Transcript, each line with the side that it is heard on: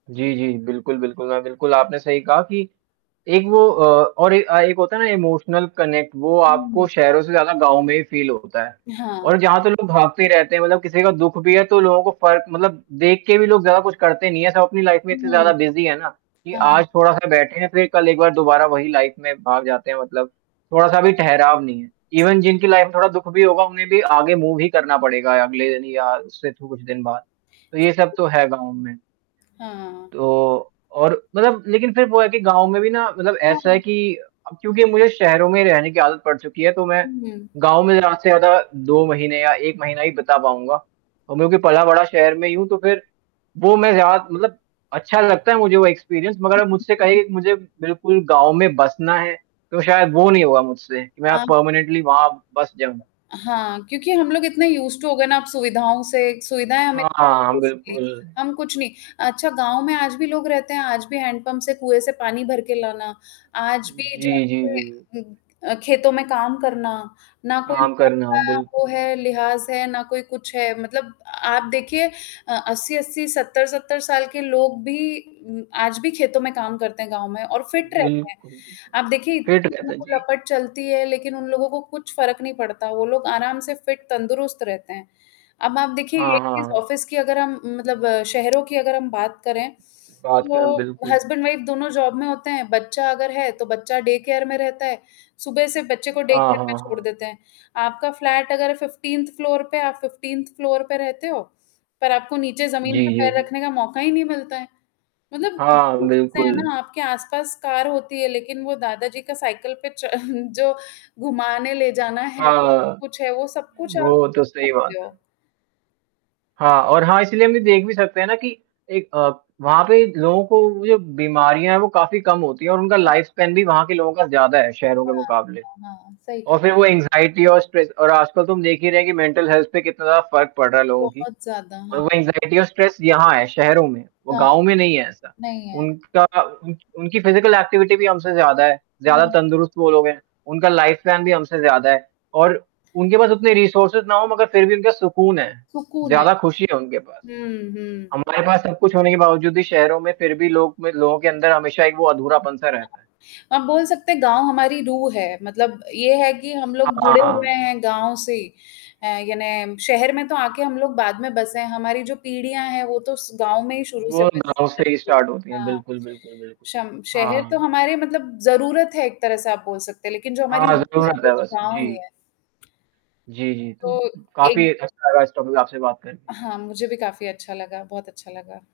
right: जी, जी। बिल्कुल, बिल्कुल, अ, बिल्कुल आपने सही कहा कि एक वो अ, और एक अ, एक होता है ना इमोशनल कनेक्ट वो आपको
left: हुँ।
right: शहरों से ज़्यादा गाँव में ही फ़ील होता है
left: हाँ।
right: और जहाँ तो लोग भागते ही रहते हैं मतलब किसी का दुःख भी है तो लोगों को फ़र्क मतलब देख के भी लोग ज़्यादा कुछ करते नहीं हैं सब अपनी लाइफ़ में इतने ज़्यादा
left: हुँ,
right: बिज़ी है ना, कि
left: हाँ।
right: आज थोड़ा-सा बैठे हैं ,फिर कल एक बार दोबारा वही लाइफ़ में भाग जाते हैं मतलब, थोड़ा-सा भी ठहराव नहीं है, ईवन जिनकी लाइफ़ में थोड़ा दुःख भी होगा उन्हें भी आगे मूव ही करना पड़ेगा अगले यानि या उससे कुछ दिन बाद, तो ये सब तो
left: [unintelligible]
right: है गाँव में।
left: हाँ।
right: तो और मतलब लेकिन फिर वो है कि गाँव में भी ना मतलब ऐसा है
left: हुँ।
right: कि अब क्योंकि मुझे शहरों में रहने की आदत पड़ चुकी है, तो मैं
left: हुँ।
right: गाँव में ज़्यादा से ज़्यादा 2 महीने या 1 महीना ही बीता पाऊँगा, क्योंकि पला-बढ़ा शहर में ही हूँ। तो फिर वो मैं ज़्यादा मतलब अच्छा लगता है मुझे वो एक्सपीरियंस
left: हुँ,
right: मगर मुझसे
left: हुँ।
right: कहिए मुझे बिल्कुल गाँव में बसना है, तो शायद वो नहीं होगा मुझसे कि मैं
left: हाँ।
right: परमानेंटली वहाँ बस जाऊँ।
left: हाँ, क्योंकि हम लोग इतने यूज़्ड टू हो गए ना अब सुविधाओं से सुविधाएँ हमें
right: हाँ, हाँ।
left: बेसिकली
right: बिल्कुल।
left: हम कुछ नहीं अच्छा गाँव में आज भी लोग रहते हैं आज भी हैंडपंप से कुएँ से पानी भर के लाना, आज भी
right: जी, जी, जी।
left: जाके उ अ, खेतों में काम करना, ना कोई
right: काम
left: ढंग
right: करना।
left: का वो
right: बिल्कुल।
left: है लिहाज़ है ना कोई कुछ है मतलब आप देखिए अ, 80-80 70-70 साल के लोग भी उम, आज भी खेतों में काम करते हैं गाँव में और फिट रहते हैं।
right: बिल्कुल, बिल्कुल,
left: आप देखिए
right: फ़िट
left: इतनी
right: रहता है। जी।
left: लपट चलती है लेकिन उन लोगों को कुछ फ़र्क नहीं पड़ता वो लोग आराम से फिट तंदुरुस्त रहते हैं। अब आप देखिए यही
right: हाँ, हाँ,
left: चीज़
right: हाँ।
left: ऑफ़िस की अगर हम मतलब शहरों की अगर हम बात करें,
right: बात कर
left: तो
right: बिल्कुल।
left: हस्बैंड-वाइफ दोनों जॉब में होते हैं, बच्चा अगर है तो बच्चा डे केयर में रहता है, सुबह से बच्चे को डे
right: हाँ,
left: केयर
right: हाँ,
left: में छोड़
right: हाँ।
left: देते हैं आपका फ्लैट अगर 15th फ्लोर पे, आप 15th फ्लोर पे रहते हो? पर आपको नीचे ज़मीन पे
right: जी, जी,
left: पैर
right: जी।
left: रखने का मौका ही नहीं मिलता है। मतलब
right: हाँ,
left: वही चीज़े है
right: बिल्कुल।
left: ना, आपके आस-पास कार होती है, लेकिन वो दादा जी का साइकिल पे च जो घूमाने ले जाना है, [unintelligible]
right: हाँ,
left: कुछ है वो सब कुछ आप
right: वो तो
left: [unintelligible]
right: सही बात
left: सकते
right: है।
left: हो।
right: हाँ और हाँ इसीलिए हम ये देख भी सकते हैं ना कि एक अ, वहाँ पे लोगों को जो बीमारियाँ हैं वो काफ़ी कम होती हैं और उनका
left: हाँ।
right: लाइफ़स्पैन वहाँ के लोगों का ज़्यादा है शहरों के
left: हाँ,
right: मुक़ाबले,
left: हाँ, हाँ। सही
right: और
left: कहा।
right: फिर वो एंग्जायटी और स्ट्रेस। और आजकल तुम देख ही रहे हैं कि मेंटल हेल्थ पे कितना ज़्यादा फ़र्क पड़ रहा है लोगों की,
left: बहुत ज़्यादा,
right: और वो
left: हाँ।
right: एंग्जायटी और स्ट्रेस यहाँ है शहरों में, वो
left: हाँ,
right: गाँव में नहीं है ऐसा।
left: नहीं है।
right: उनका उन उनकी फिजिकल एक्टिविटी भी हमसे ज़्यादा है, ज़्यादा
left: हाँ।
right: तंदुरुस्त वो लोग हैं उनका लाइफ़ प्लान भी हमसे ज़्यादा है, और उनके पास उतने रिसोर्सेस ना हों, मगर फिर भी उनका सुकून है,
left: सुकून है।
right: ज़्यादा खुशी है उनके पास।
left: हुँ, हुँ।
right: हमारे पास सब कुछ होने के बावजूद भी शहरों में फिर भी लोग में लोगों के अंदर हमेशा एक वो अधूरापन-सा रहता है।
left: हाँ, अब बोल सकते हैं गाँव हमारी रूह है मतलब ये है कि हम लोग जुड़े
right: हाँ।
left: हुए हैं गाँव से। अ, यानी शहर में तो आके हम लोग बाद में बसे हैं हमारी जो पीढ़ियाँ हैं वो तो उस गाँव में ही शुरू से
right: वो गाँव
left: बसे बस
right: से ही
left: गई
right: स्टार्ट होती है,
left: हाँ,
right: बिल्कुल, बिल्कुल, बिल्कुल,
left: शम शहर तो
right: हाँ।
left: हमारे मतलब ज़रूरत है एक तरह से आप बोल सकते हैं लेकिन जो हमारी
right: हाँ,
left: रूह है
right: ज़रूरत
left: वो
right: है
left: तो
right: बस।
left: गाँव ही
right: जी।
left: हैं।
right: जी, जी,
left: तो
right: तो काफ़ी
left: एक
right: अच्छा लगा इस टॉपिक आपसे बात कर के।
left: हाँ, मुझे भी काफ़ी अच्छा लगा, बहुत अच्छा लगा।